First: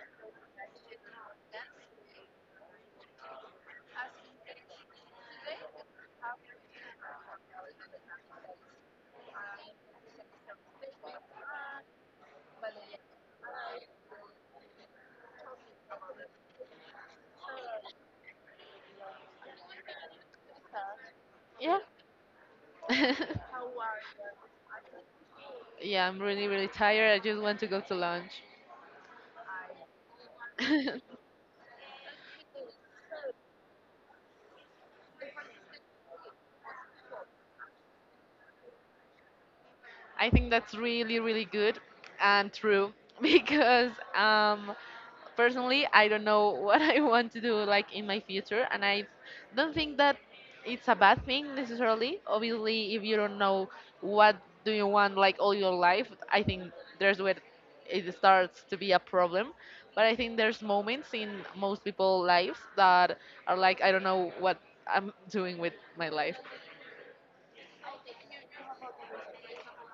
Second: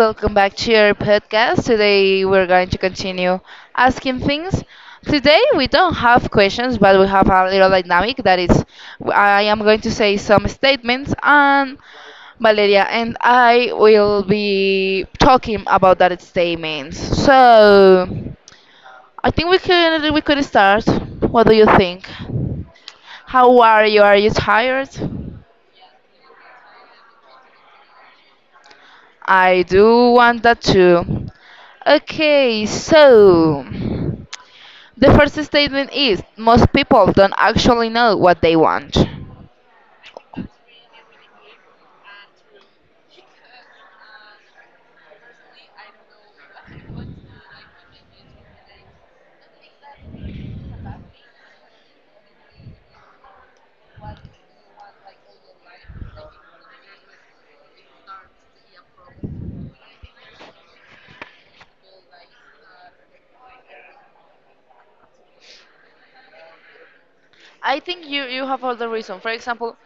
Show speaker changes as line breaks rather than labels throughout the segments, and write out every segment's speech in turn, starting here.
welcome back to your podcast. Today we're going to continue asking things. Today we don't have questions, but we have a little dynamic that is I am going to say some statements and Valeria and I will be talking about that statements. So I think we could start. What do you
Yeah.
think? How are you? Are you tired?
Yeah, I'm really, really tired. I just want to go to lunch.
I do want that too. Okay, so the first statement is most people don't actually know what they want.
I think that's really, really good and true, because um, personally, I don't know what I want to do like in my future, and I don't think that it's a bad thing necessarily. Obviously, if you don't know what do you want like all your life, I think there's where it starts to be a problem. But I think there's moments in most people's lives that are like I don't know what I'm doing with my life.
I think you have all the reason. For example,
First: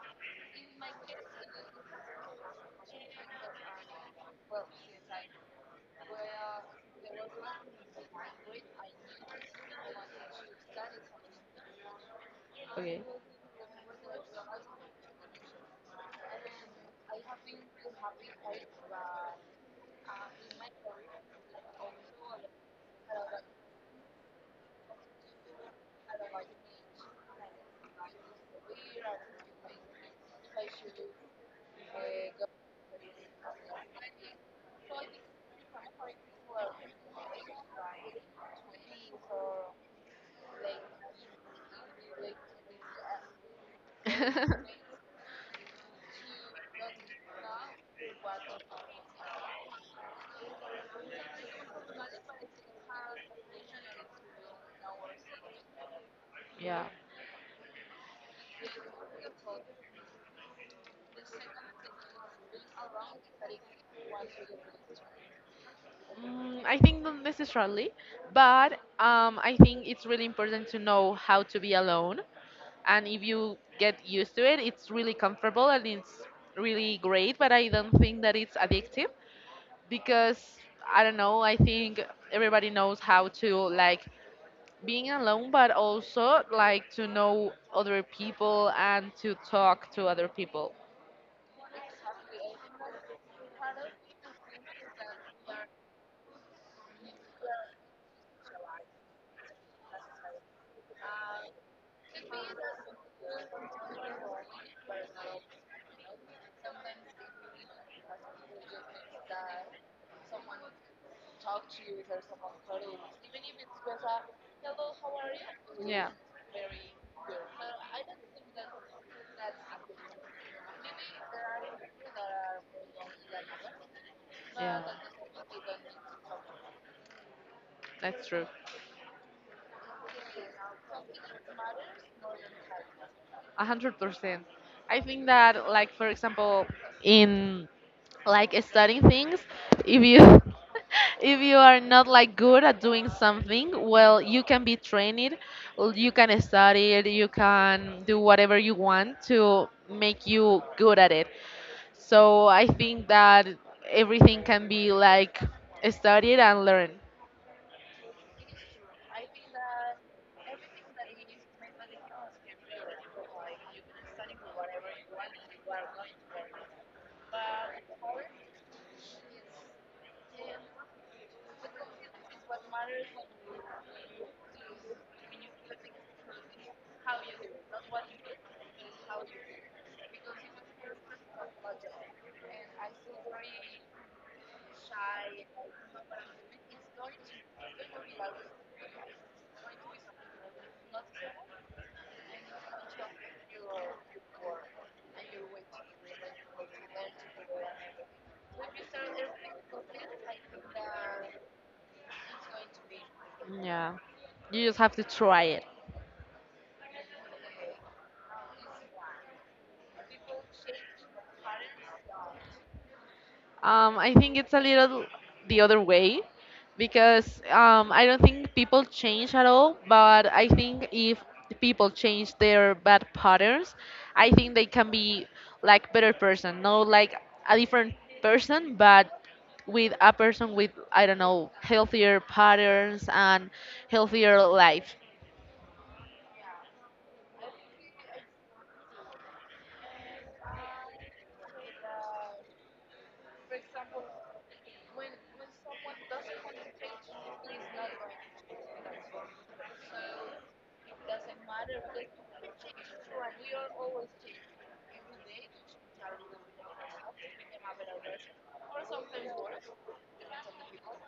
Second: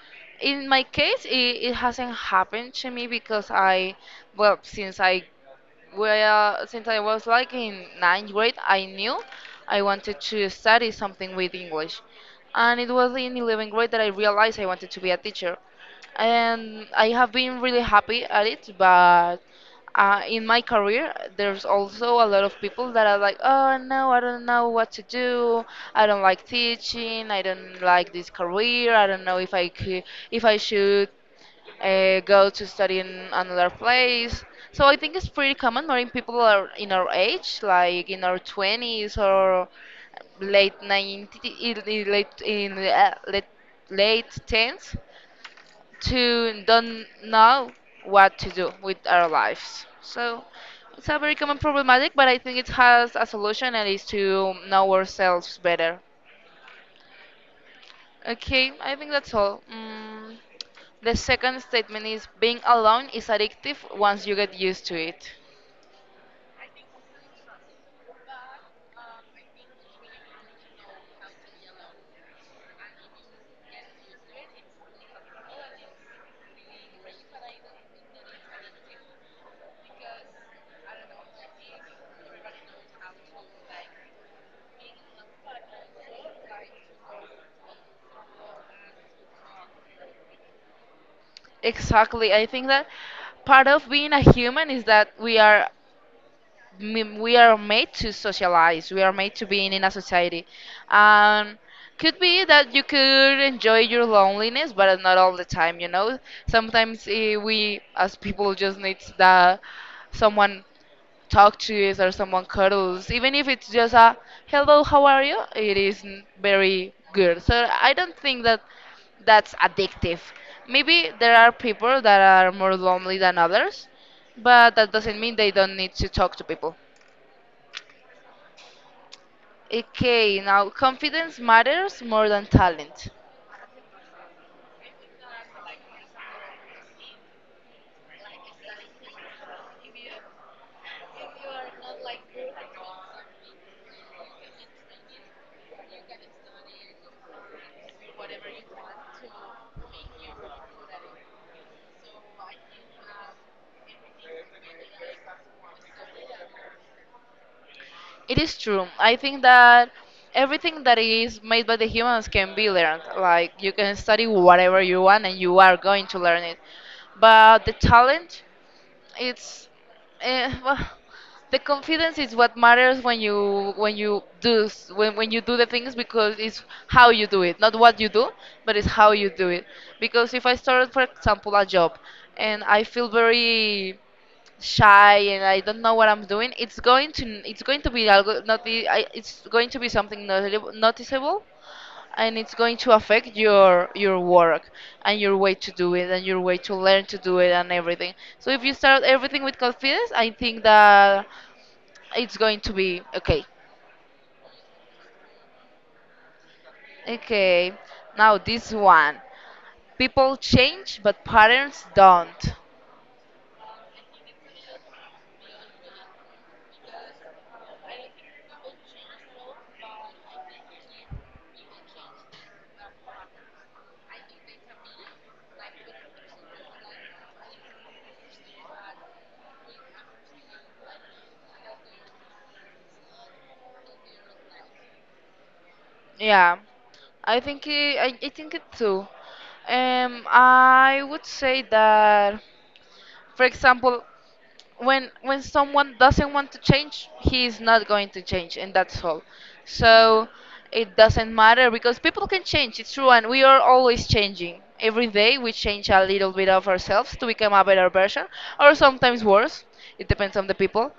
in my case, it hasn't happened to me because I, well, since I was like in ninth grade, I knew I wanted to study something with English, and it
Okay.
was in 11th grade that I realized I wanted to be a teacher. And I have been really happy at it. But in my career, there's also a lot of people that are like, "Oh no, I don't know what to do. I don't like teaching. I don't like this career. I don't know if I could, if I should go to study in another place." So I think it's pretty common when people are in our age, like in our 20s or late 90s, late in late late tens to don't know what to do with our lives. So it's a very common problematic, but I think it has a solution and is to know ourselves better.
Yeah.
Okay, I think that's all. The second statement is being alone is addictive once you get used to it.
Mm, I think not necessarily, but I think it's really important to know how to be alone. And if you get used to it, it's really comfortable and it's really great. But I don't think that it's addictive because I don't know. I think everybody knows how to like being alone, but also like to know other people and to talk to other people.
Exactly. I think that part of being a human is that we are made to socialize, we are made to be in a society. um could be that you could enjoy your loneliness, but not all the time, you know. Sometimes we as people just need that someone talk to us or someone cuddles, even if it's just a hello, how are you. it is
Yeah.
n- very good, so I don't think that that's addictive. Maybe there are people that are more lonely than others, but
Yeah.
that doesn't mean they don't need to talk to people.
That's true.
Okay, now confidence matters more than talent.
100%. I think that, like for example, in like studying things, if you if you are not like good at doing something, well, you can be trained, you can study it, you can do whatever you want to make you good at it. So I think that everything can be like studied and learned.
It is true. I think that everything that is made by the humans can be learned. Like you can study whatever you want and you are going to learn it. But the talent, it's eh, well, the confidence is what matters when you when you do the things, because it's how you do it, not what you do, but it's how you do it. Because if I started, for example, a job and I feel very shy and I don't know what I'm doing, it's going to be algo, not be I, it's going to be something noticeable, and it's going to affect your work and your way to do it and your way to learn to do it and everything. So if you start everything with confidence, I think that it's going to be okay.
Yeah, you just have to try it.
Okay. Now this one. People change but patterns don't.
I think it's a little the other way because I don't think people change at all, but I think if people change their bad patterns, I think they can be like better person, not like a different person, but with a person with I don't know healthier patterns and healthier life.
Yeah. I think it too. I would say that, for example, when someone doesn't want to change, he is not going to change, and that's all. So it doesn't matter because people can change. It's true, and we are always changing. Every day we change a little bit of ourselves to become a better version, or sometimes worse. It depends on the people.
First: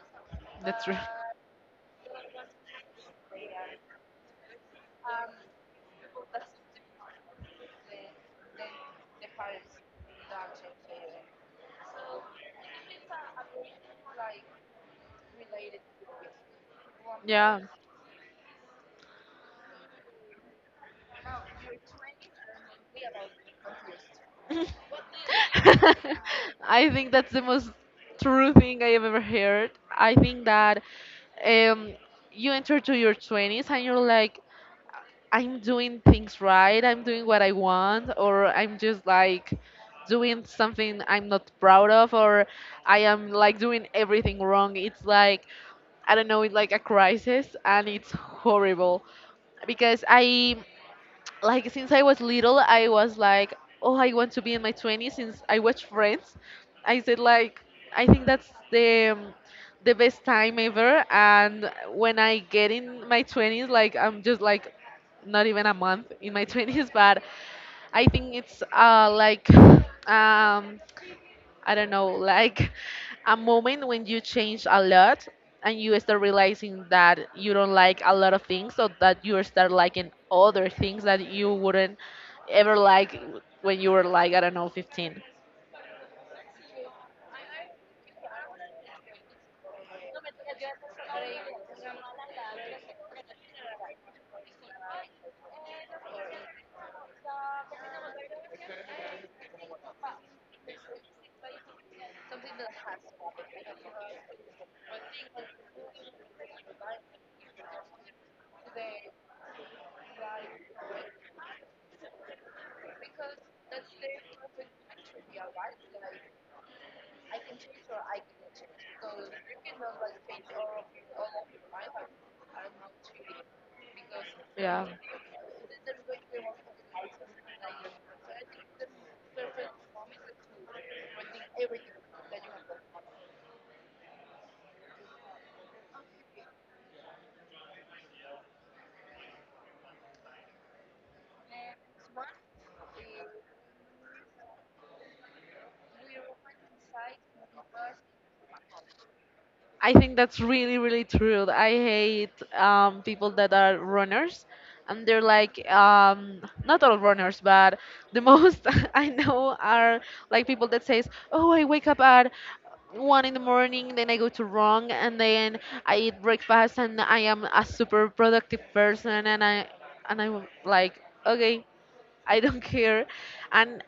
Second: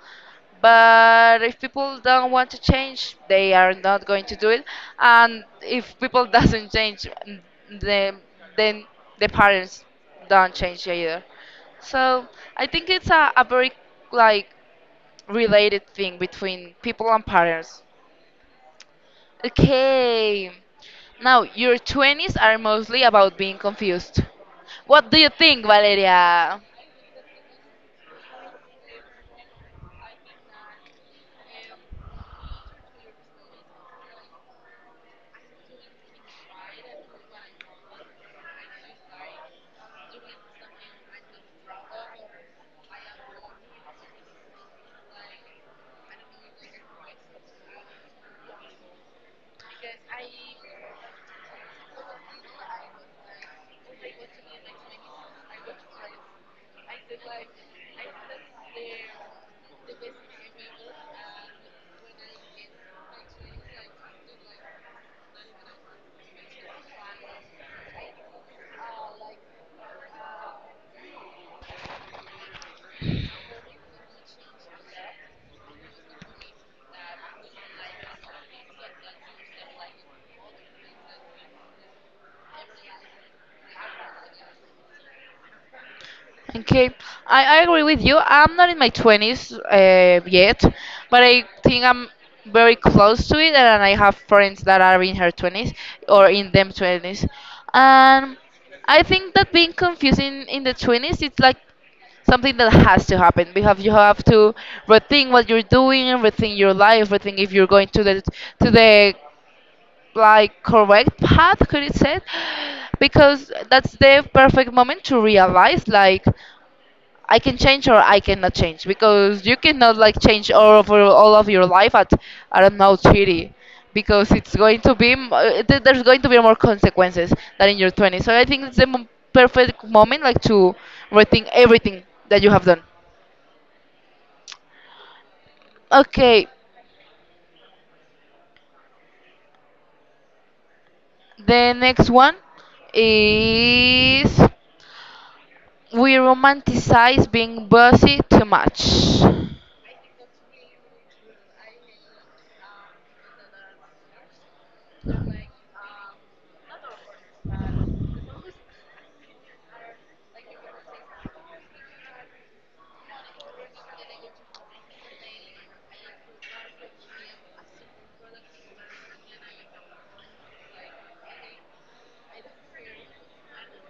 But if people don't want to change, they are not going to do it. And if people doesn't change, then then the parents don't change either. So I think it's a very like related thing between people and parents. Okay. Now your twenties are mostly about being confused. What do you think, Valeria?
I think that's the most true thing I have ever heard. I think that um, you enter to your 20s and you're like, I'm doing things right, I'm doing what I want, or I'm just like doing something I'm not proud of, or I am like doing everything wrong. It's like, I don't know, it's like a crisis and it's horrible because I, like since I was little, I was like, oh, I want to be in my 20s. Since I watch Friends, I said like, I think that's the the best time ever. And when I get in my 20s, like I'm just like not even a month in my 20s, but I think it's like um I don't know, like a moment when you change a lot and you start realizing that you don't like a lot of things, so that you start liking other things that you wouldn't ever like when you were like, I don't know, 15.
Okay, I agree with you. I'm not in my 20s yet, but I think I'm very close to it, and I have friends that are in her 20s or in them 20s. And I think that being confusing in the 20s, it's like something that has to happen because you have to rethink what you're doing, rethink your life, rethink if you're going to the to the like correct path, could it say? Because that's the perfect moment to realize like I can change or I cannot change, because you cannot like change all of your life at, I don't know, 30, because it's going
Yeah.
to be there's going to be more consequences than in your 20s. So I think it's the perfect moment like to rethink everything that you have done. Okay, the next one is we romanticize being bossy too much.
I think that's really, really true. I hate people that are runners, and they're like not all runners, but the most I know are like people that says, "Oh, I wake up at one in the morning, then I go to run, and then I eat breakfast, and I am a super productive person." And I'm like, okay, I don't care, and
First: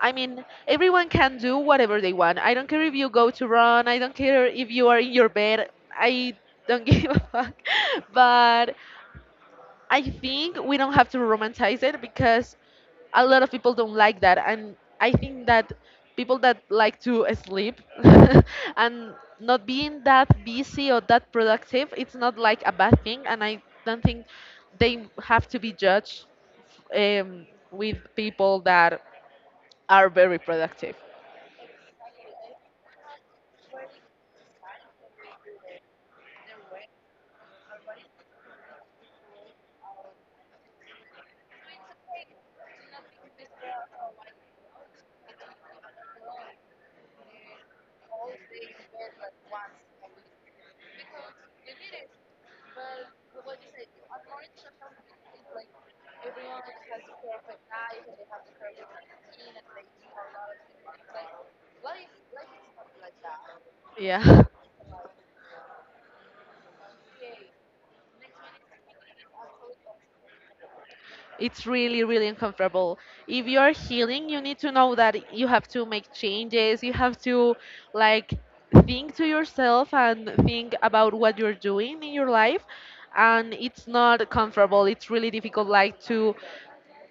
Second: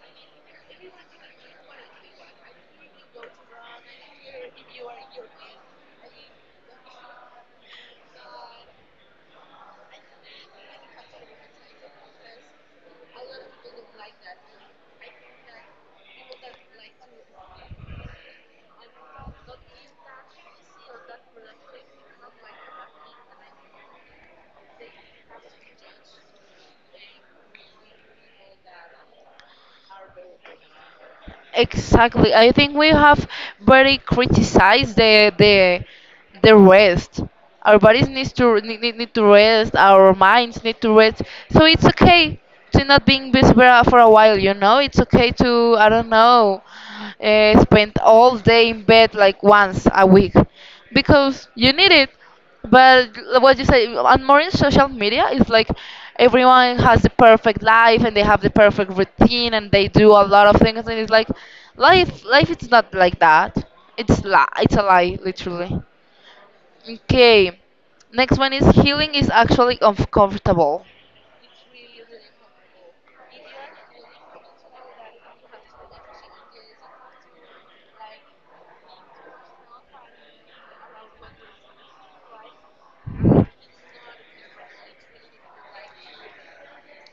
I mean, everyone can do whatever they want. I don't care if you go to run. I don't care if you are in your bed. I don't give a fuck. But I think we don't have to romanticize it because a lot of people don't like that. And I think that people that like to sleep and not being that busy or that productive, it's not like a bad thing. And I don't think they have to be judged um, with people that are very productive.
Exactly. I think we have very criticized the rest. Our bodies needs to need to rest. Our minds need to rest. So it's okay to not being busy for a while. You know, it's okay to, I don't know, spend all day in bed like once a week because you need it. But what you say on more in social media is like everyone has the perfect life and they have the perfect routine and they do a lot of things, and it's like life is not like that.
Yeah,
It's a lie, literally. Okay. Next one is healing is actually uncomfortable.
it's really, really uncomfortable. If you are healing, you need to know that you have to make changes. You have to like think to yourself and think about what you're doing in your life. And it's not comfortable. It's really difficult, like to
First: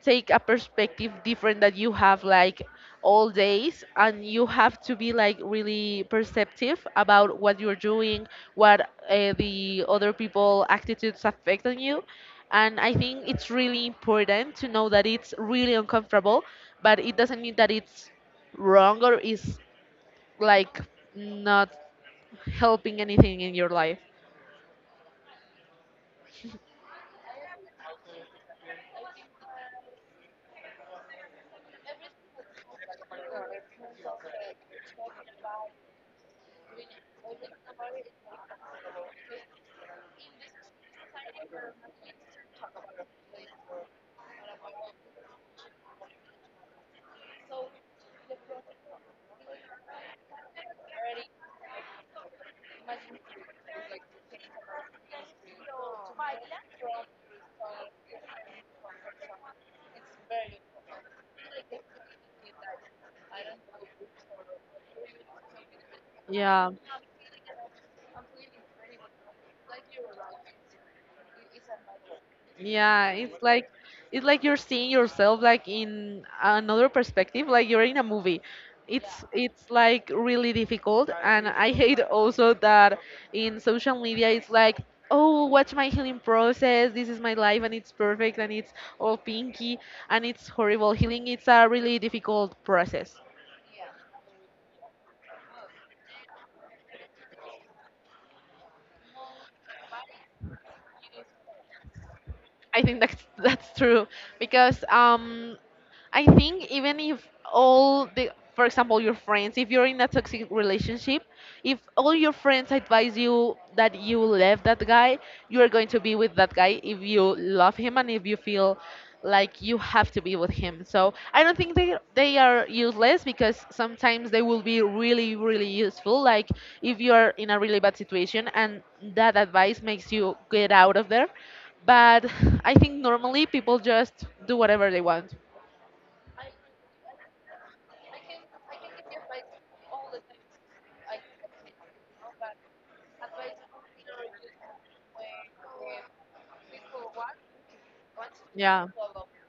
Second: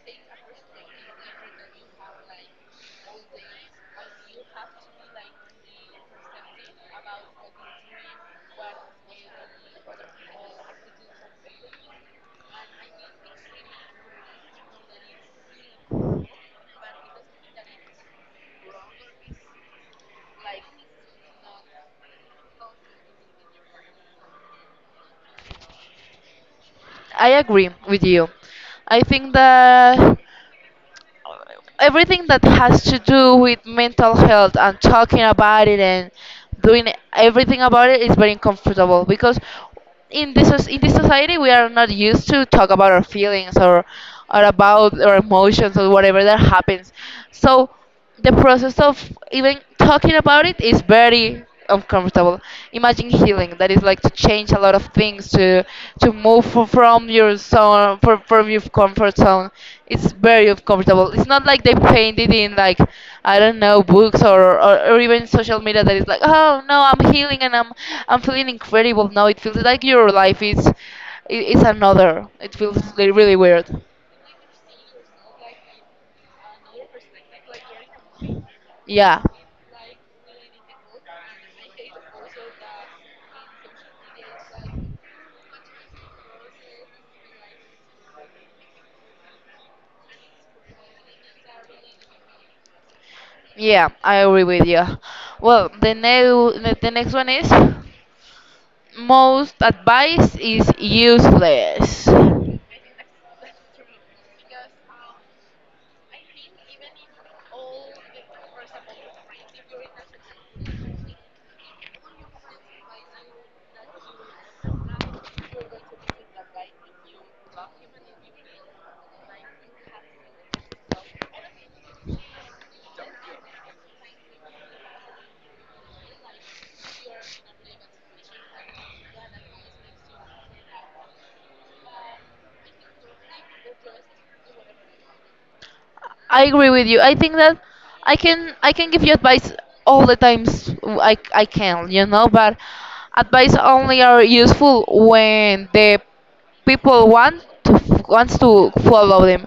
take a perspective different that you have like all days, and you have to be like really perceptive about what you're doing, what the other people attitudes affect on you. And I think it's really important to know that it's really uncomfortable, but it doesn't mean that it's wrong or is like not helping anything in your life.
I agree with you. I think that everything that has to do with mental health and talking about it and doing everything about it is very uncomfortable, because in this society we are not used to talk about our feelings or about our emotions or whatever that happens. So the process of even talking about it is very uncomfortable. Imagine healing, that is like to change a lot of things, to move from your zone, from your comfort zone. It's very uncomfortable. It's not like they painted in, like, I don't know, books or even social media, that is like, oh
Yeah,
no, I'm healing and I'm feeling incredible. No, it feels like your life is another. It feels
yeah,
really really weird.
it's like you're seeing yourself like in another perspective, like you're in a movie.
Yeah.
It's like really difficult, and I hate also that in social media it's like, oh, watch my healing process. This is my life, and it's perfect, and it's all pinky, and it's horrible. Healing it's a really difficult process.
Yeah, I agree with you. Well, the next one is most advice is useless.
I think that's that's true because I think even if all the, for example, your friends, if you're in a toxic relationship, if all your friends advise you that you left that guy, you are going to be with that guy if you love him and if you feel like you have to be with him. So I don't think they are useless because sometimes they will be really really useful. Like if you are in a really bad situation and that advice makes you get out of there. But I think normally people just do whatever they want.
I agree with you. I think that I can give you advice all the times I can, you know, but advice only are useful when the people want to wants to
Yeah,
follow them,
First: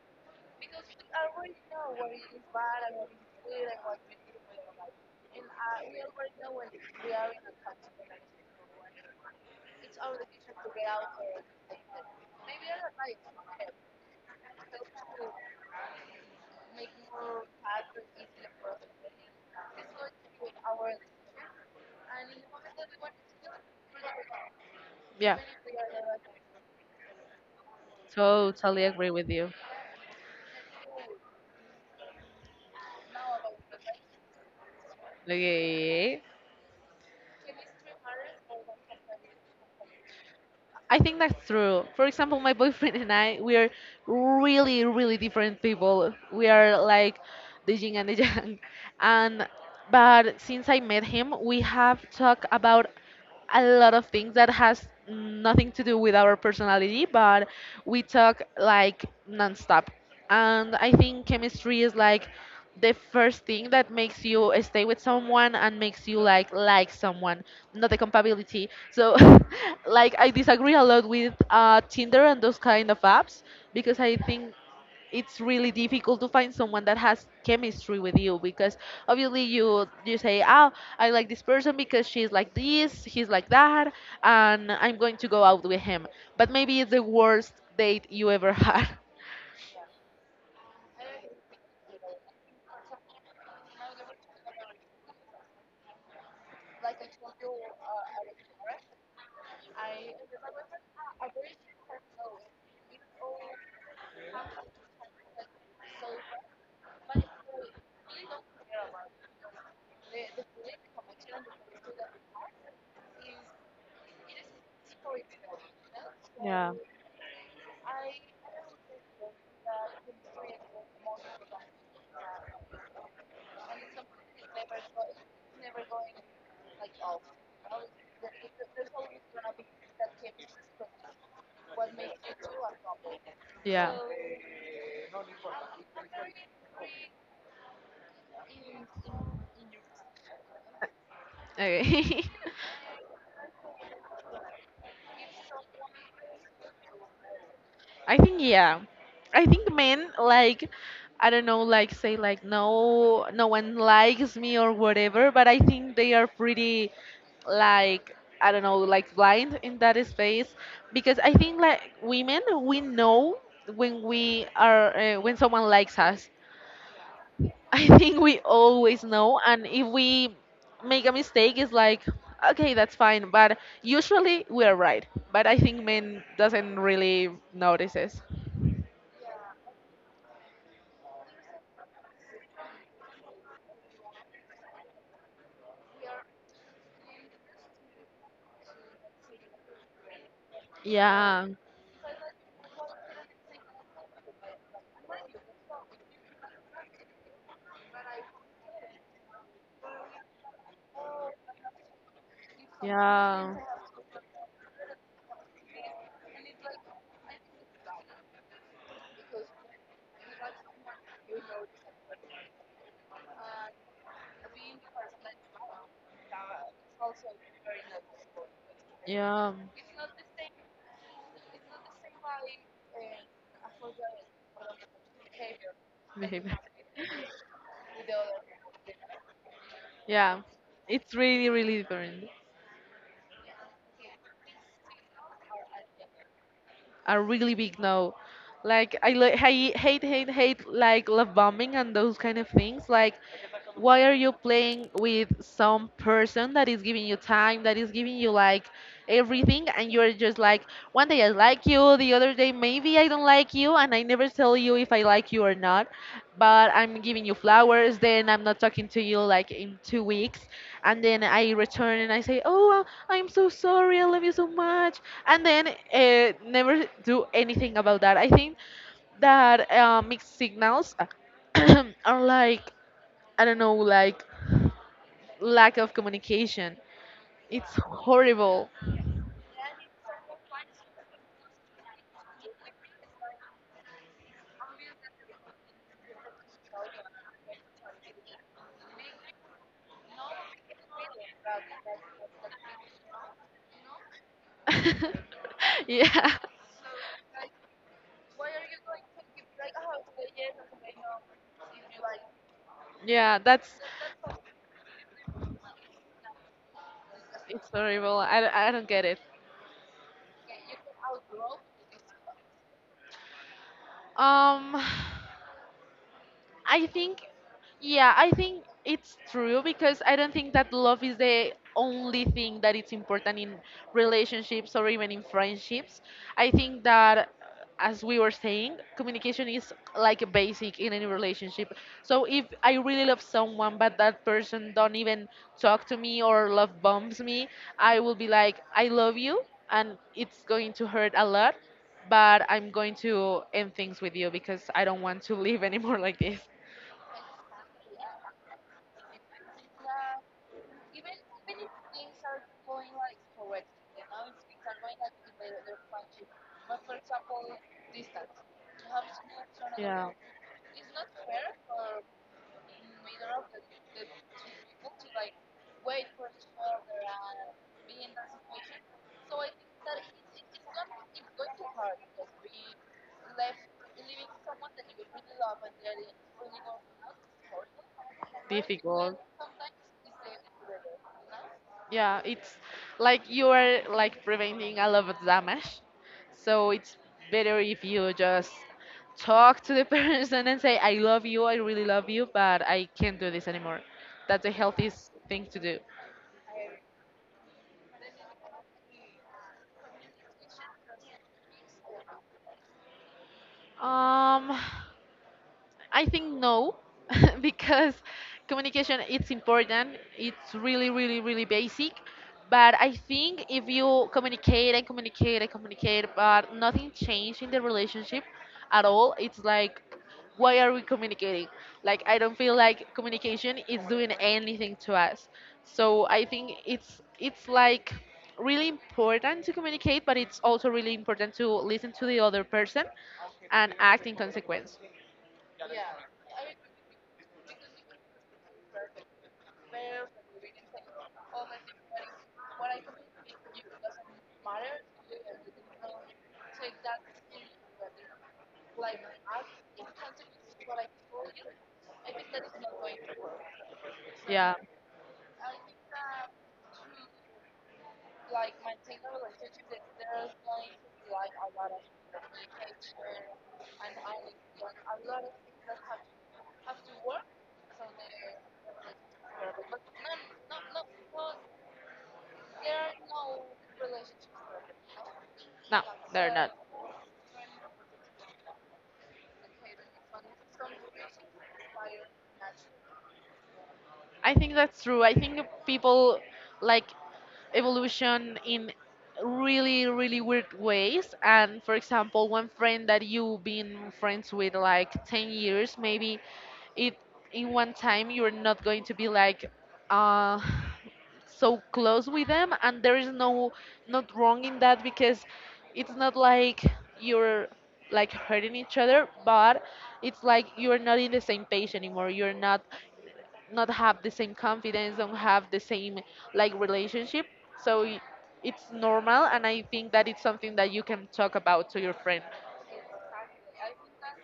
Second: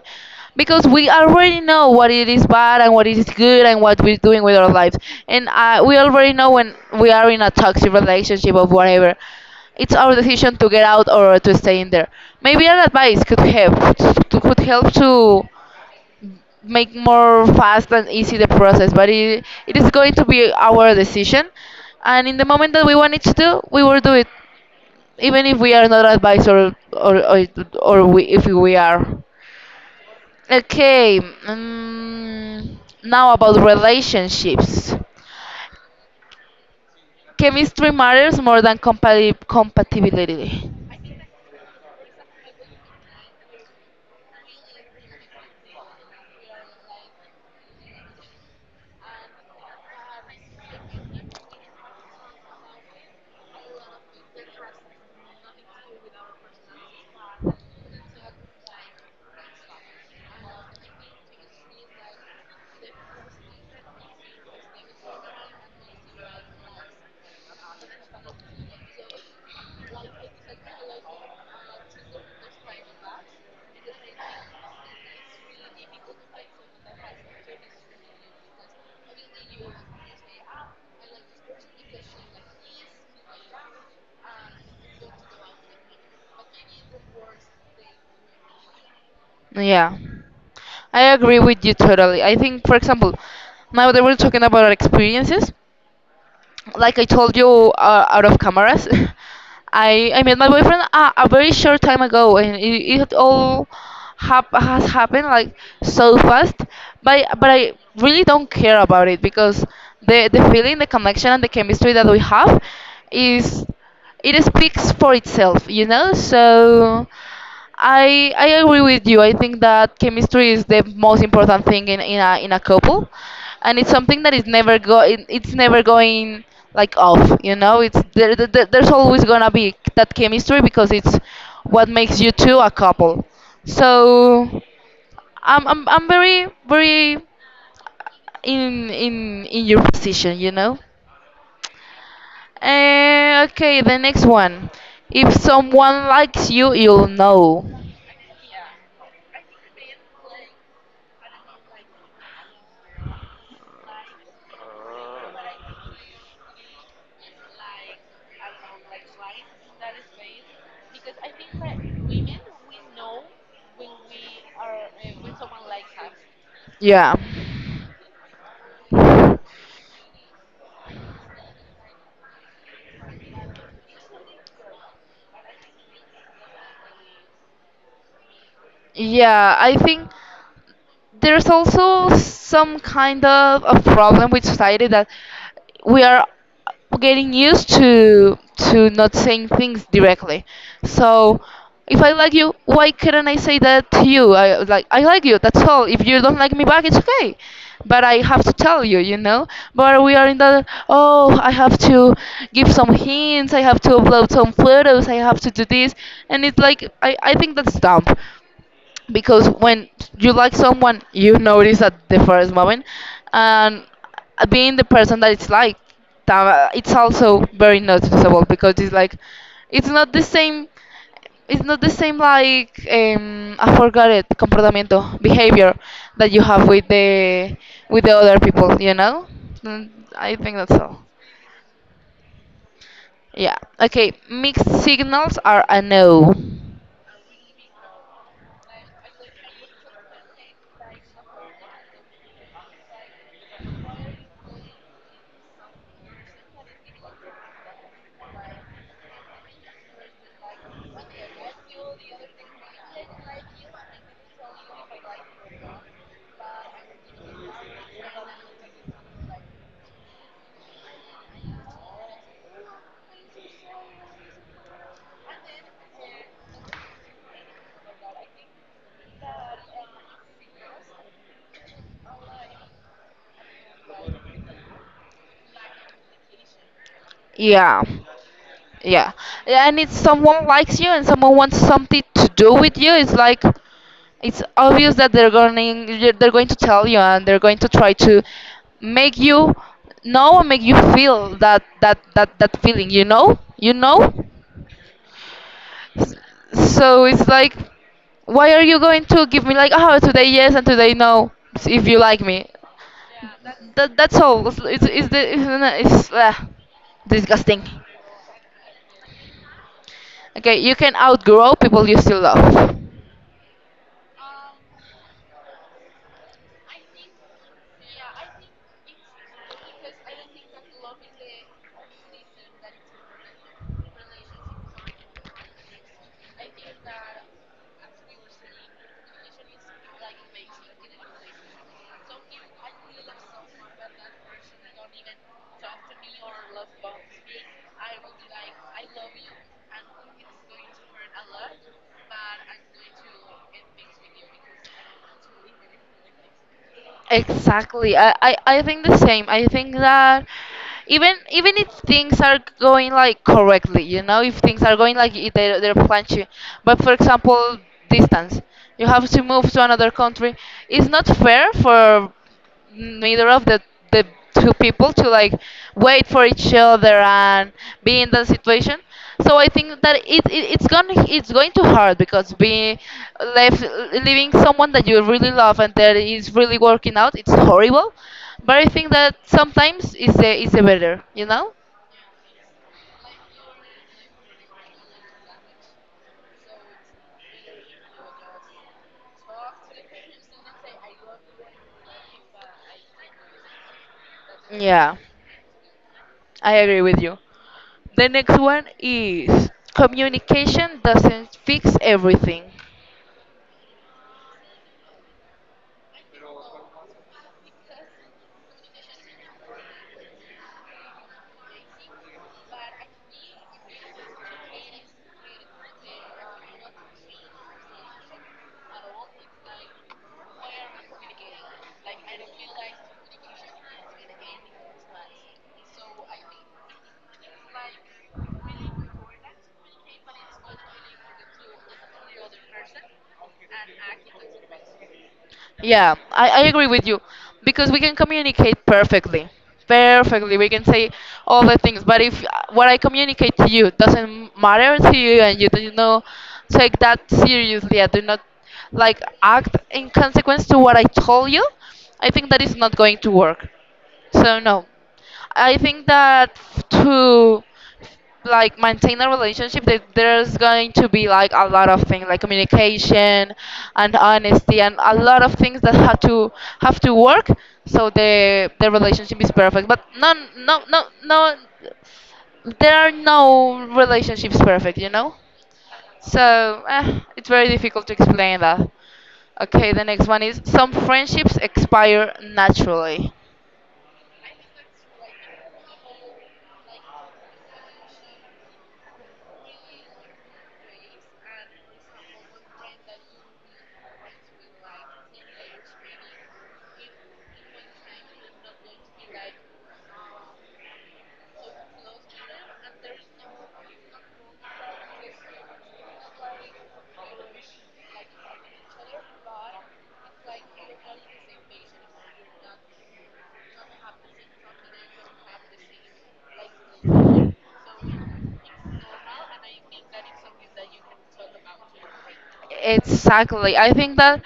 because we already know what it is bad and what it is good and what we're doing with our lives, and we already know when we are in a toxic relationship or whatever. It's our decision to get out or to stay in there. Maybe an advice could help could help to make more fast and easy the process, but it is going to be our decision, and in the moment that we want it to do, we will do it,
yeah,
even if we are not advised or if we
totally
are.
agree with you.
Okay. Now about relationships,
Okay.
chemistry matters more than compatibility.
I think that's true. For example, my boyfriend and I, we are really, really different people. We are like the yin and the yang. And but since I met him, we have talked about a lot of things that has nothing to do with our personality, but we talk like nonstop. And I think chemistry is like the first thing that makes you stay with someone and makes you like someone, not the compatibility. So, like I disagree a lot with Tinder and those kind of apps because I think it's really difficult to find someone that has chemistry with you because obviously you say oh I like this person because she's like this he's like that and I'm going to go out with him, but maybe it's the worst date you ever had.
Yeah, I agree with you totally. I think, for example, now that we're talking about our experiences, like I told you, out of cameras, I met my boyfriend a very short time ago, and it all has happened like so fast. But I really don't care about it because the feeling, the connection, and the chemistry that we have is, it speaks for itself, you know.
Yeah,
So I agree with you. I think that chemistry is the most important thing in a couple, and it's something that is never go it, it's never going like off. You know, it's there's always gonna be that chemistry because it's what makes you two a couple.
yeah.
So I'm very very in your position. You know.
Okay.
Okay, the next one. If someone likes you, you'll know.
I think yeah. I think men like I don't know like say like no no one likes me or whatever, but I think they are pretty like I don't know like blind in that space because I think like women we know when we are when someone likes us.
Yeah.
I think we always know, and if we make a mistake, it's like, okay, that's fine. But usually we are right. But I think men doesn't really notices.
Yeah, I think there's also some kind of a problem with society that we are getting used to not saying things directly. So
Yeah,
if I like you, why couldn't I say that to you? I like you. That's all. If you don't like me back, it's okay. But I have to tell you, you know. But we are in the, oh, I have to give some hints.
yeah,
I have to upload some photos. I have to do this, and it's like I think that's dumb because when you like someone you notice at the first moment and being the person that it's like that it's also very noticeable because it's like
yeah,
it's not the same it's not the same like I forgot it, comportamiento, behavior, that you
behavior.
have with the other people Mm, I
Yeah,
think that's all,
it's really, really different.
yeah. Okay, mixed signals are a no,
A really big no. Like I hate hate hate like love bombing and those kind of things. Like why are you playing with some person that is giving you time, that is giving you like everything, and you're just like, one day I like you, the other day maybe I don't like you, and I never tell you if I like you or not, but I'm giving you flowers, then I'm not talking to you like in 2 weeks and then I return and I say, "Oh, I- am so sorry. I love you so much," and then never do anything about that. I think that mixed signals are like I don't know, like lack of communication. It's
yeah.
horrible.
Yeah. Yeah, and if someone likes you and someone wants something to do with you, it's like it's obvious that they're going to tell you and they're going to try to make you know and make you feel that feeling, you know? You know? S-
Yeah,
So it's like, why are you going to give me like, oh, today yes and today no if you like me?
yeah, that's
That's all. It's disgusting.
it's horrible. Don't- I don't get it.
Okay, you can outgrow people you still love.
Um. I think, yeah, I think it's true because I don't think that love is the only thing that it's important in relationships or even in friendships. I think that as we were saying, communication is like a basic in any relationship. So if I really love someone but that person don't even talk to me or love bombs me, I will be like, I love you and it's going to hurt a lot, but I'm going to end things with you because I don't want to live anymore like this.
Exactly. I think the same. I think that even if things are going like correctly, you know, if things are going like their plan should, but for example, distance, you have to move to another country. It's not fair for neither of the two people to like wait for each other and be in that situation. So I think that it's going to hurt because being left leaving someone that you really love and that is really working out, it's horrible. But I think that
Difficult.
sometimes it's a better, you know?
Yeah, it's like you are like preventing a lot of damage. So it's better if you just talk to the person and say, I love you, I really love you, but I can't do this anymore. That's the
Yeah,
healthiest thing to do.
I agree with you. The next one is, communication doesn't fix everything.
Um I think no, because communication it's important. It's really, really, really basic. But I think if you communicate and communicate and communicate, but nothing changed in the relationship at all, it's like, why are we communicating? Like I don't feel like communication is doing anything to us. So I think it's like really important to communicate, but it's also really important to listen to the other person and act in consequence.
Yeah, I agree with you because we can communicate perfectly. Perfectly, we can say all the things, but if what I communicate to you doesn't matter to you, and you do not take that seriously and do not like act in consequence to what I told you, I think that is not going to work. So
Yeah.
no, I think that to like maintain a relationship, that there's going to be like a lot of things like communication and honesty and a lot of things that have to work, so the relationship is perfect, but no, no, no, no, there are no relationships perfect, you know?
No, they're not.
So it's very difficult to explain that. Okay, the next one is, some friendships expire naturally.
I think that's true. I think people like evolution in really, really weird ways. And for example, one friend that you've been friends with like 10 years, maybe it in one time you're not going to be like uh so close with them, and there is no not wrong in that because it's not like you're like hurting each other. But it's like you're not in the same page anymore, you're not have the same confidence, don't have the same like relationship. So i- it's normal, and I think that it's something that you can talk about to your friend.
Exactly. I think that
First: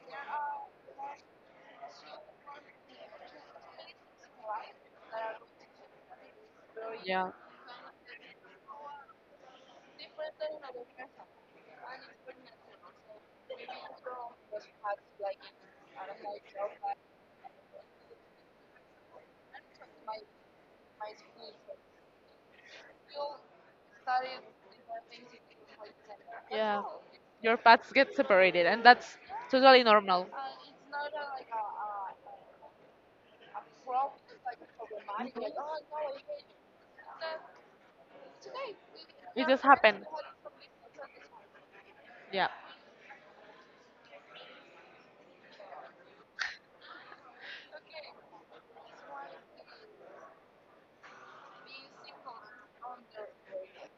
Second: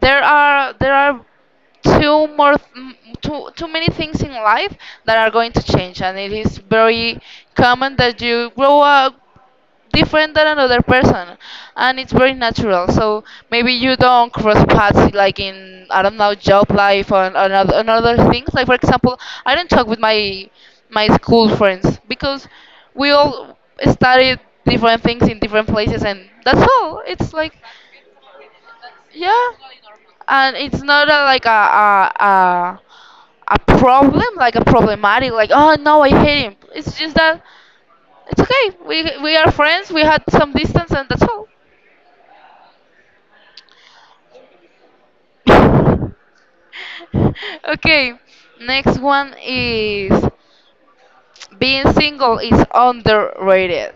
there are too more mm, too too many things in life that are going to change, and it is very
Yeah.
common that you grow up different than another person, and it's very natural. So maybe you don't cross paths like in, I don't know, job life or on other things. Like for example, I don't talk with my school friends because we all studied different things in different places, and that's
Yeah.
all, it's like,
Your paths get separated, and that's
yeah.
totally normal.
And it's not a, like a problem, like a problematic, like, oh no, I hate him. It's just that it's okay. We
It
are
just
friends. We
happened.
had some distance, and that's all.
Yeah.
okay, next one is, being single is underrated.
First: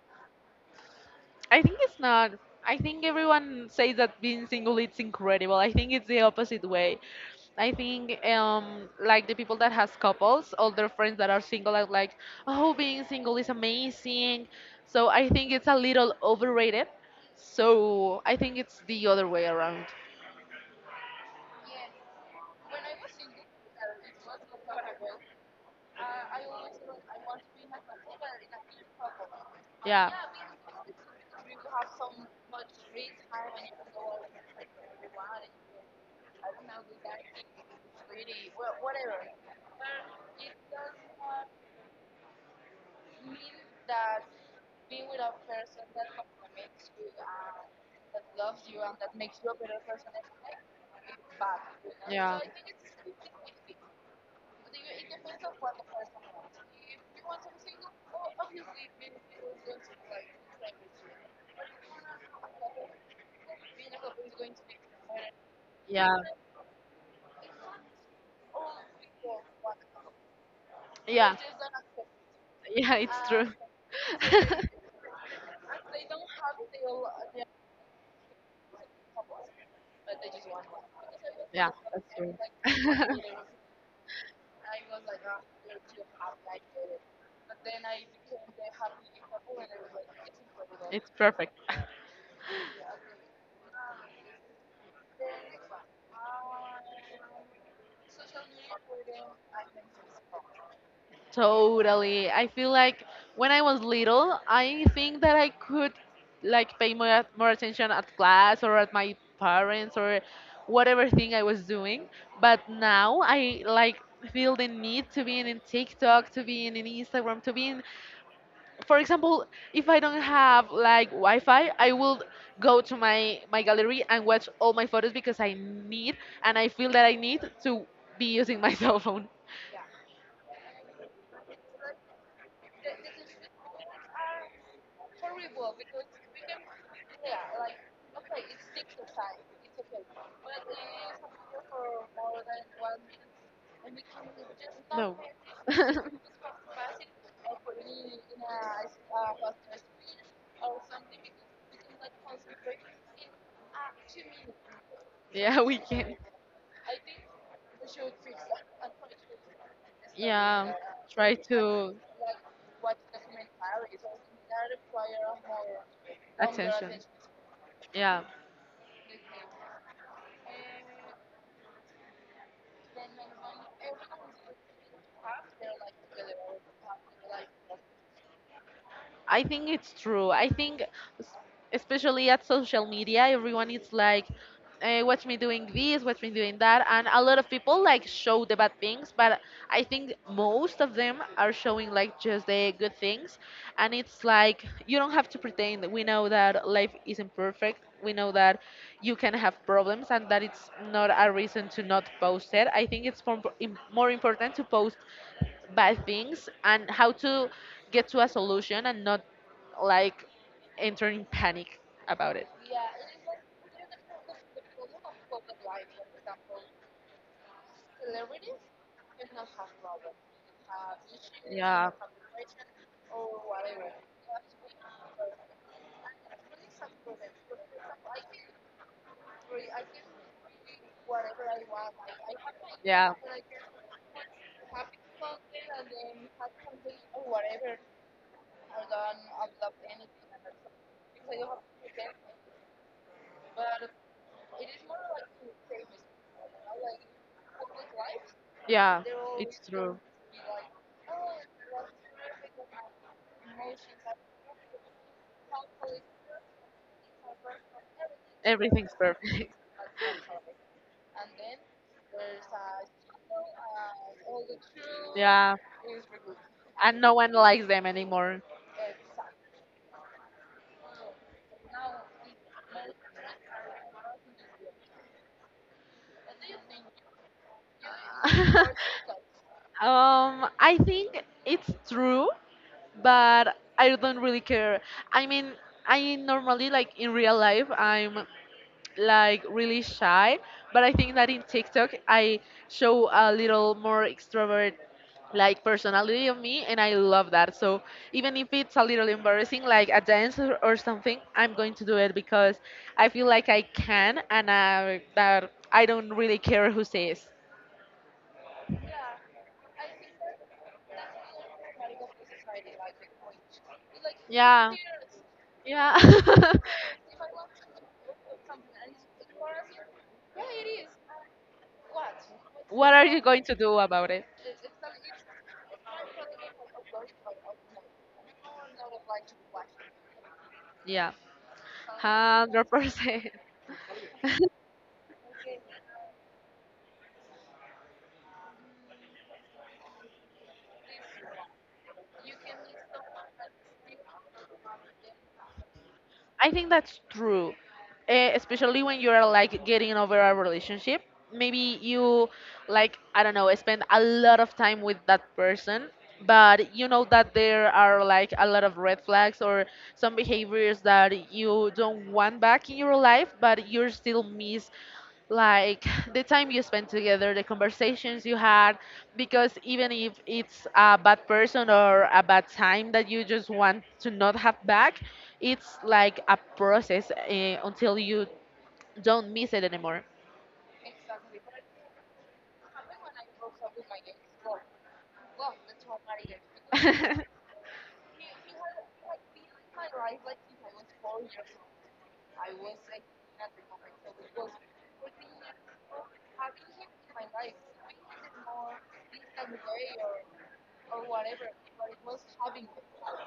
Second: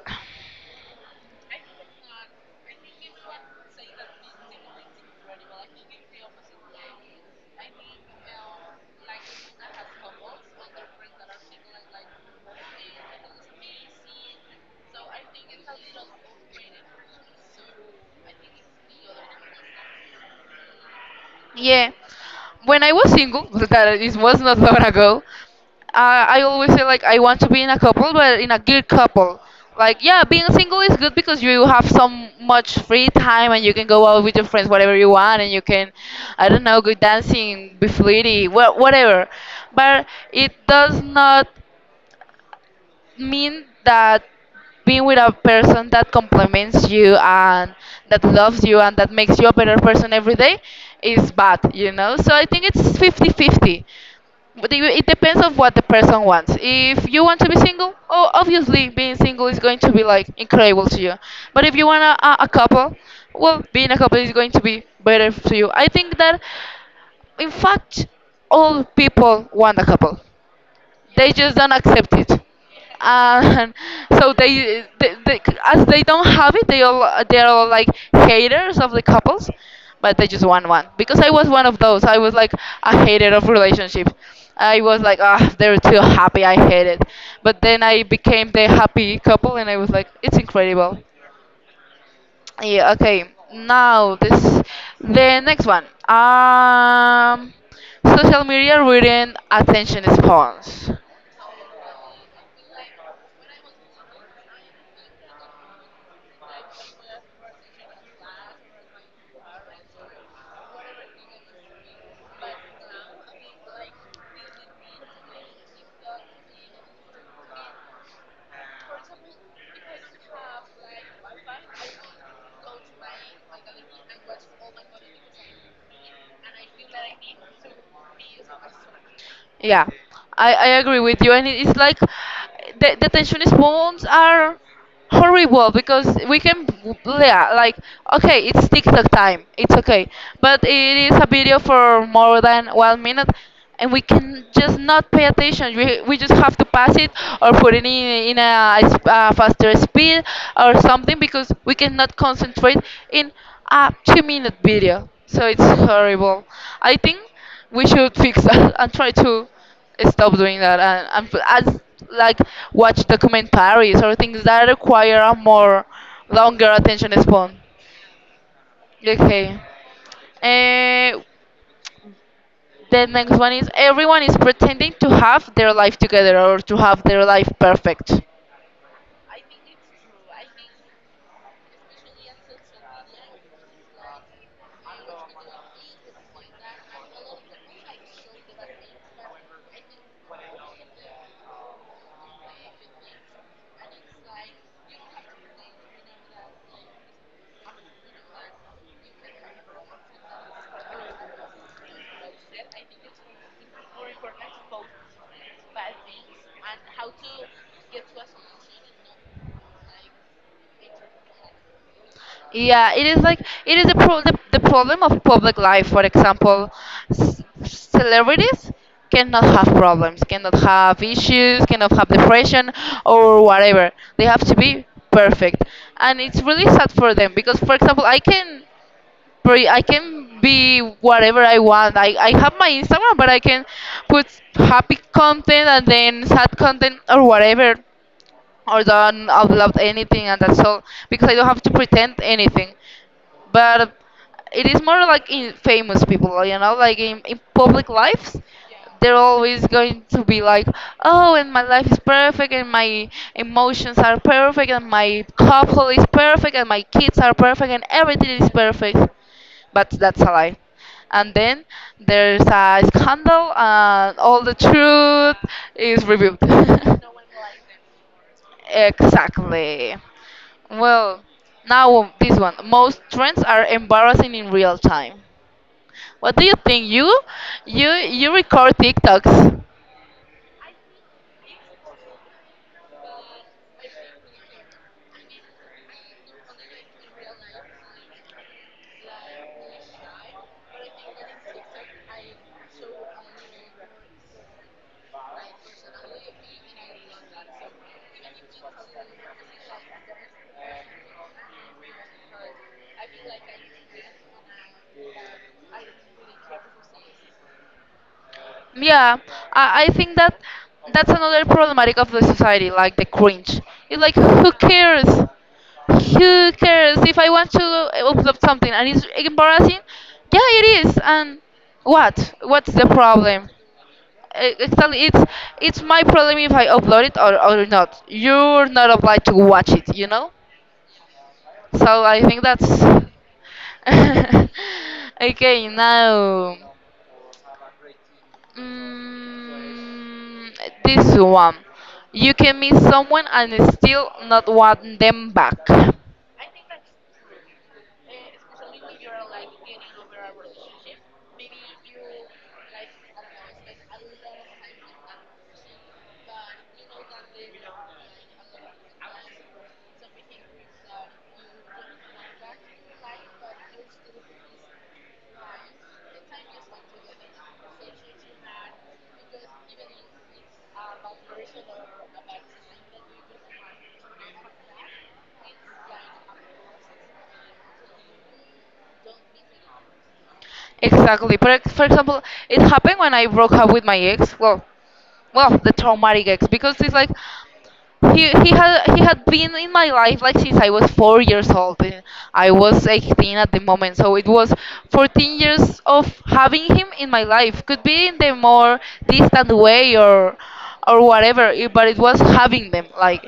I think it's not. I think everyone says that being single it's incredible. I think it's the opposite way. I think like the people that has couples, all their friends that are single are like, "Oh, being single is amazing." So I think it's a little overrated. So I think it's the other way around.
Yeah, when I was single, that it was not long ago, I always say like I want to be in a couple, but in a good couple. Like,
Yeah.
yeah, being single is good because you have so much free time and you can go out with your friends whatever you want, and you can, I don't know, go dancing, be flirty, wha- whatever. But it does not mean that being with a person that compliments you and that loves you and that makes you a better person every day is bad, you know? So
Yeah.
I think it's 50 50. But it depends on what the person wants. If you want to be single, oh, obviously being single is going to be like incredible to you. But if you want a couple, well, being a couple is going to be better to you. I think
Yeah.
that, in fact, all people want a couple, they
Yeah.
just don't accept it,
Yeah, it's true.
and so they, as they don't have it they're all like haters of the couples, but they just want one, because I was one
Yeah,
of those.
that's
I was
true.
like a hater of relationship. I was like, ah, they're too happy, I hate it. But then I became the happy couple, and I was like, it's incredible.
It's perfect.
Yeah, okay. Now this, the next one, social media ruin attention spans.
Totally. I feel like when I was little, I think that I could like pay more attention at class or at my parents or whatever thing I was doing. But now I like feel the need to be in TikTok, to be in Instagram, to be in, for example, if I don't have like Wi-Fi, I will go to my gallery and watch all my photos because I need and I feel that I need to be using my cell phone.
Yeah, I agree with you, and it's like the tensionist moms are horrible because we can, yeah, like, okay, it's TikTok time, it's okay, but it is a video for more than 1 minute, and we can just not
No.
pay attention. we just have to pass it or put it in a faster speed or something because we cannot concentrate in a 2-minute video. So
Yeah,
it's
we can.
horrible. I think we should fix that and try to stop doing
Yeah,
that, and, and
try
pl- as
to
like watch documentaries or things that require a more longer
attention.
attention span.
Yeah.
Okay. Uh, the next one is, everyone is pretending to have their life together or to have their life perfect.
I think it's true. I think, s- especially at social media, everyone is like, eh, watch me doing this, watch me doing that. And a lot of people like show the bad things, but I think most of them are showing like just the good things. And it's like, you don't have to pretend. We know that life isn't perfect. We know that you can have problems and that it's not a reason to not post it. I think it's more important to post bad things and how to get to a solution and not like enter in panic about it.
Yeah, it is like, it is a pro- the problem of public life. For example, c- celebrities cannot have problems, cannot have issues,
Yeah.
cannot have depression or whatever. They have to be perfect, and it's really sad for them because, for example, I can I can be whatever I want. I have my
Yeah.
Instagram, but I can put happy content and then sad content or whatever, or don't upload anything, and that's all, because I don't have to pretend anything. But it is more like in famous people, you know, like in public lives.
Yeah.
They're
It's
always
true.
going to be like, oh, and my life is perfect, and my emotions are perfect, and my couple is perfect, and my kids are perfect, and everything is
Everything's
perfect.
perfect.
But that's a lie. And then there's a scandal, and all the truth
Yeah,
is revealed.
and no one likes them anymore.
Exactly. Well, now this one. Most trends are embarrassing in real time. What do you think? You record TikToks?
I think it's true, but I don't really care. I mean, I normally like in real life, I'm like really shy, but I think that in TikTok I show a little more extrovert like personality of me and I love that. So even if it's a little embarrassing like a dance or something, I'm going to do it because I feel like I can and that I don't really care who says.
Yeah, I think that that's another problematic of the society, like the cringe. It's like, who
Yeah.
cares?
Yeah.
Who cares if I want to upload something and it's embarrassing? Yeah, it is. And what? What's the
What are you going
problem?
to do about it?
Exactly, it's my problem if I upload it, or not. You're not obliged to watch it, you know.
Yeah,
So I think that's,
100%.
okay, now. Mm, this one. You can meet someone and still not want them back.
I think that's true, especially when you're like getting over a relationship. Maybe like, I don't know, spend a lot of time with that person, but you know that there are like a lot of red flags or some behaviors that you don't want back in your life, but you're still miss like the time you spend together, the conversations you had, because even if it's a bad person or a bad time that you just want to not have back, it's like a process until you don't miss it anymore.
Exactly. For, ex- for example, it happened when I broke up with my ex. Well, well, the traumatic ex, because it's like he had been in my life like since I was 4 years old. And I was 18 at the moment, so it was 14 years of having him in my life. Could be in the more distant way or whatever, I- but it was having them. Like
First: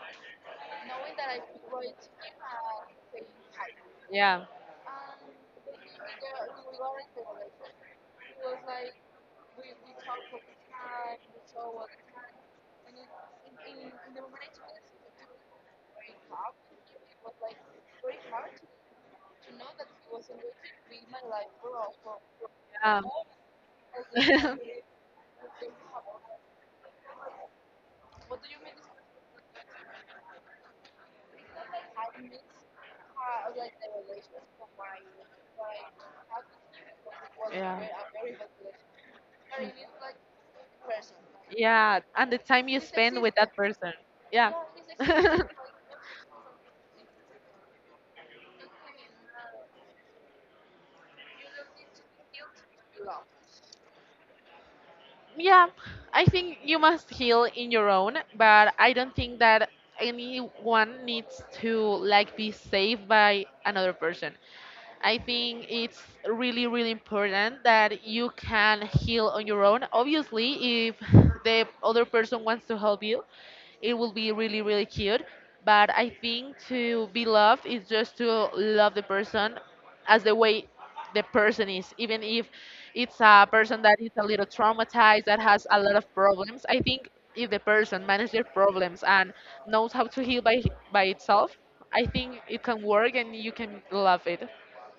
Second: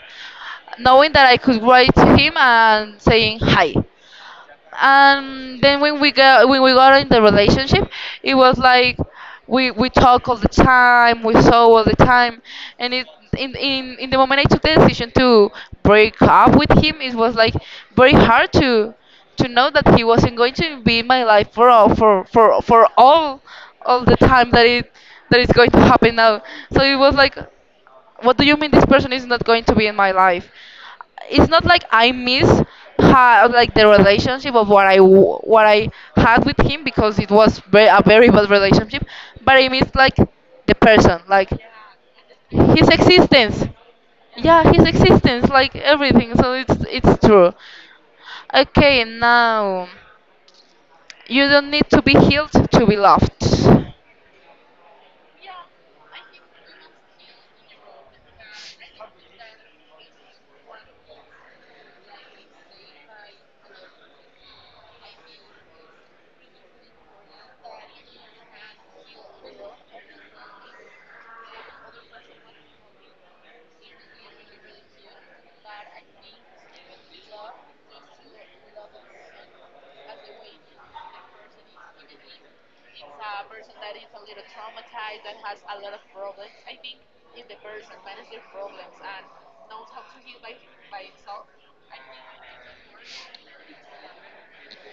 knowing that I could write to him and saying hi.
Yeah.
And then when we got, when we got in the relationship, it was like we talk all the time, we saw all the time, and it in the moment I took the decision to break up with him, it was like very hard to know that he wasn't going to be in my life for all the time that it that is going to happen now. So it was like, what do you mean this person is not going to be in my life? It's not like I miss like the relationship of what I what I had with him because it was
Yeah.
very, a very bad relationship, but I miss like the person, like
Yeah. And the time you
his
spend with that
existence.
person. Yeah.
Yeah, his existence, like everything. So it's true. Okay, now, you don't need to be healed to be loved.
Yeah, I think you must heal in your own, but I don't think that anyone needs to like be saved by another person. I think it's really, really important that you can heal on your own. Obviously, if the other person wants to help you, it will be really, really cute. But I think to be loved is just to love the person as the way the person is, even if it's a person that is a little traumatized, that has a lot of problems. I think if the person manages their problems and knows how to heal by itself, I think it can work and you can love it.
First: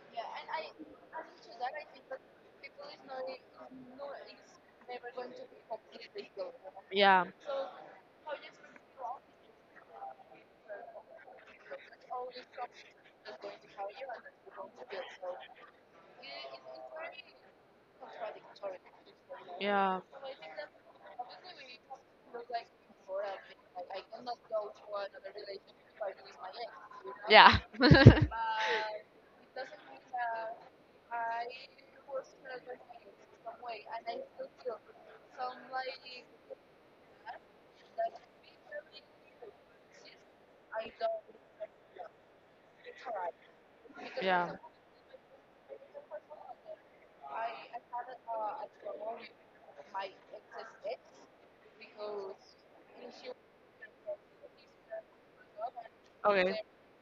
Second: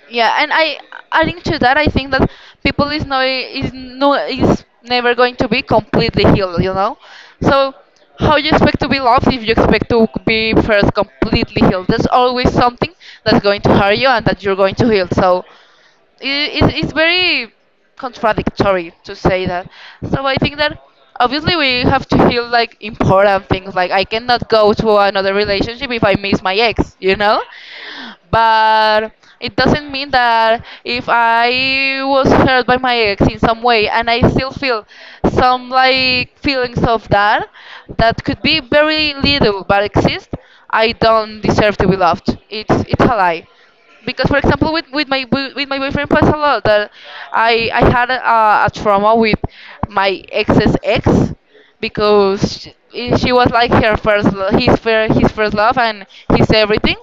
Yeah, and I, adding to that, I think that people is never going to be completely healed, you know.
Yeah.
So how you expect to be loved if you expect to be first completely healed? There's always something that's going to hurt you and that you're going to heal. So it's very contradictory to say that.
Yeah.
So I think that obviously we have to heal like important things. Like I cannot go to another relationship if I miss my ex, you know?
Yeah.
But it doesn't mean that if I was hurt by my ex in some way and I still feel some like feelings of that, that could be very little but exist, I don't deserve to be loved. It's a lie because, for
Yeah.
example, with my boyfriend was a lot that I had a trauma with my ex's ex because she was like her first lo- his first love and his
Okay.
everything.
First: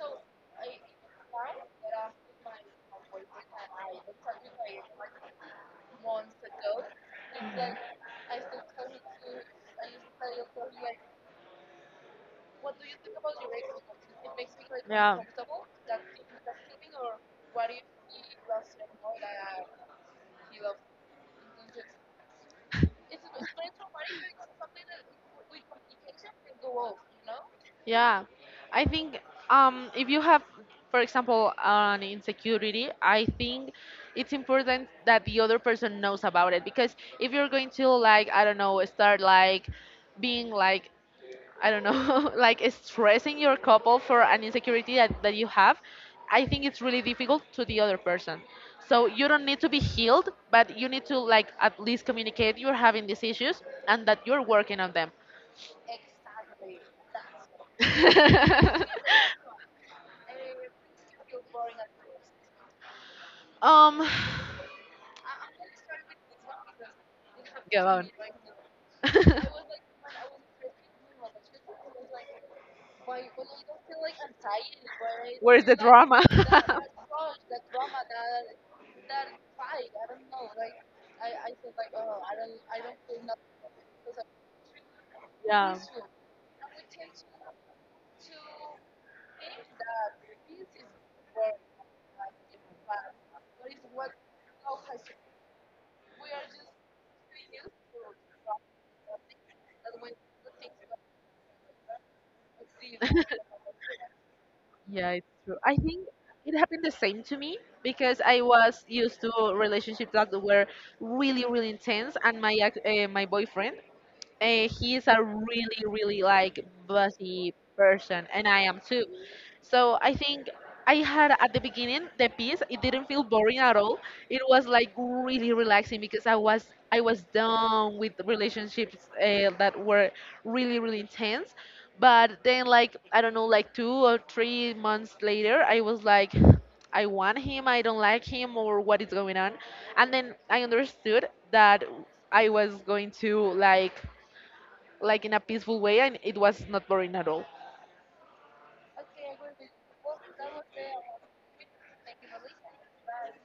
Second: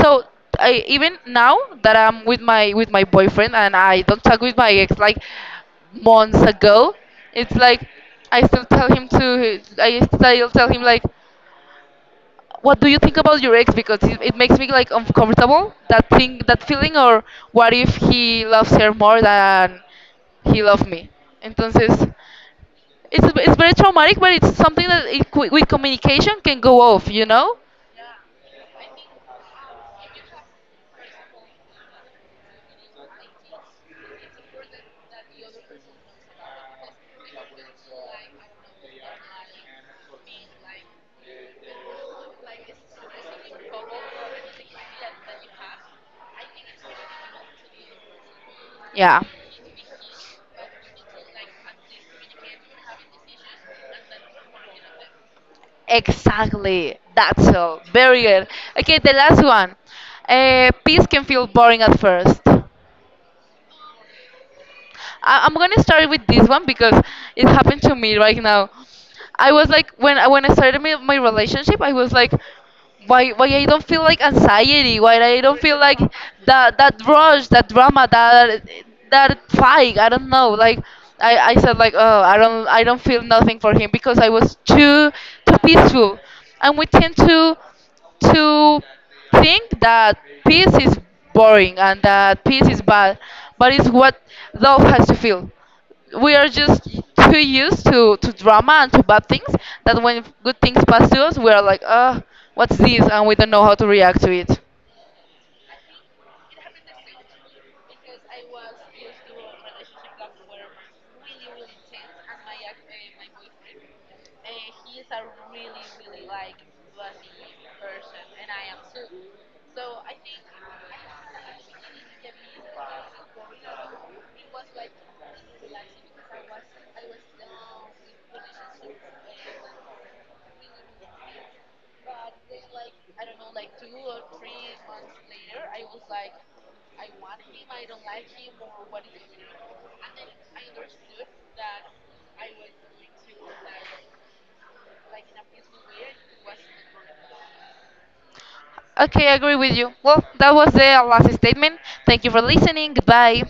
So I, even now that I'm with my boyfriend and I don't talk with my ex like months ago, it's like, I still tell him like, what do you think about your ex, because it makes me like
Yeah.
uncomfortable, that thing, that feeling, or what if he loves her more than he loved me? Entonces, it's very traumatic, but it's something that it, with communication, can go off, you know?
Yeah, I think if you have, for example, an insecurity, I think it's important that the other person knows about it because if you're going to like, I don't know, start like being like, I don't know, like stressing your couple for an insecurity that you have, I think it's really difficult to the other person. So
Yeah.
you don't need to be healed, but you need to like at least communicate you're having these issues and that you're working on them.
Exactly. That's all. Very good. Okay, the last one. Peace can feel boring at first.
Um,
I'm gonna start with this one because it happened to
go
me
on.
right now. I was like, when I started my relationship, I was like, why I don't feel like anxiety? Why I don't feel like that rush, that drama, that fight? I don't know. Like I said like, oh, I don't feel nothing for him because I was too too
Yeah.
peaceful, and we tend to to think that peace is boring and that peace is bad, but it's what love has to feel. We are just too used to, drama and to bad things that when good things pass to us, we are like, what's this? And we don't know how to react to it.
Yeah, it's true. I think it happened the same to me because I was used to relationships that were really, really intense, and my my boyfriend, he is a really, really like busy person, and I am too. So I think I had at the beginning the piece. It didn't feel boring at all. It was like really relaxing because I was done with relationships that were really, really intense. But then, like I don't know, like 2 or 3 months later, I was like, I want him, I don't like him, or what is going on. And then I understood that I was going to like in a peaceful way, and it was not boring at all.
Okay, I agree with you. Well, that was the last statement. Thank you for listening. Goodbye.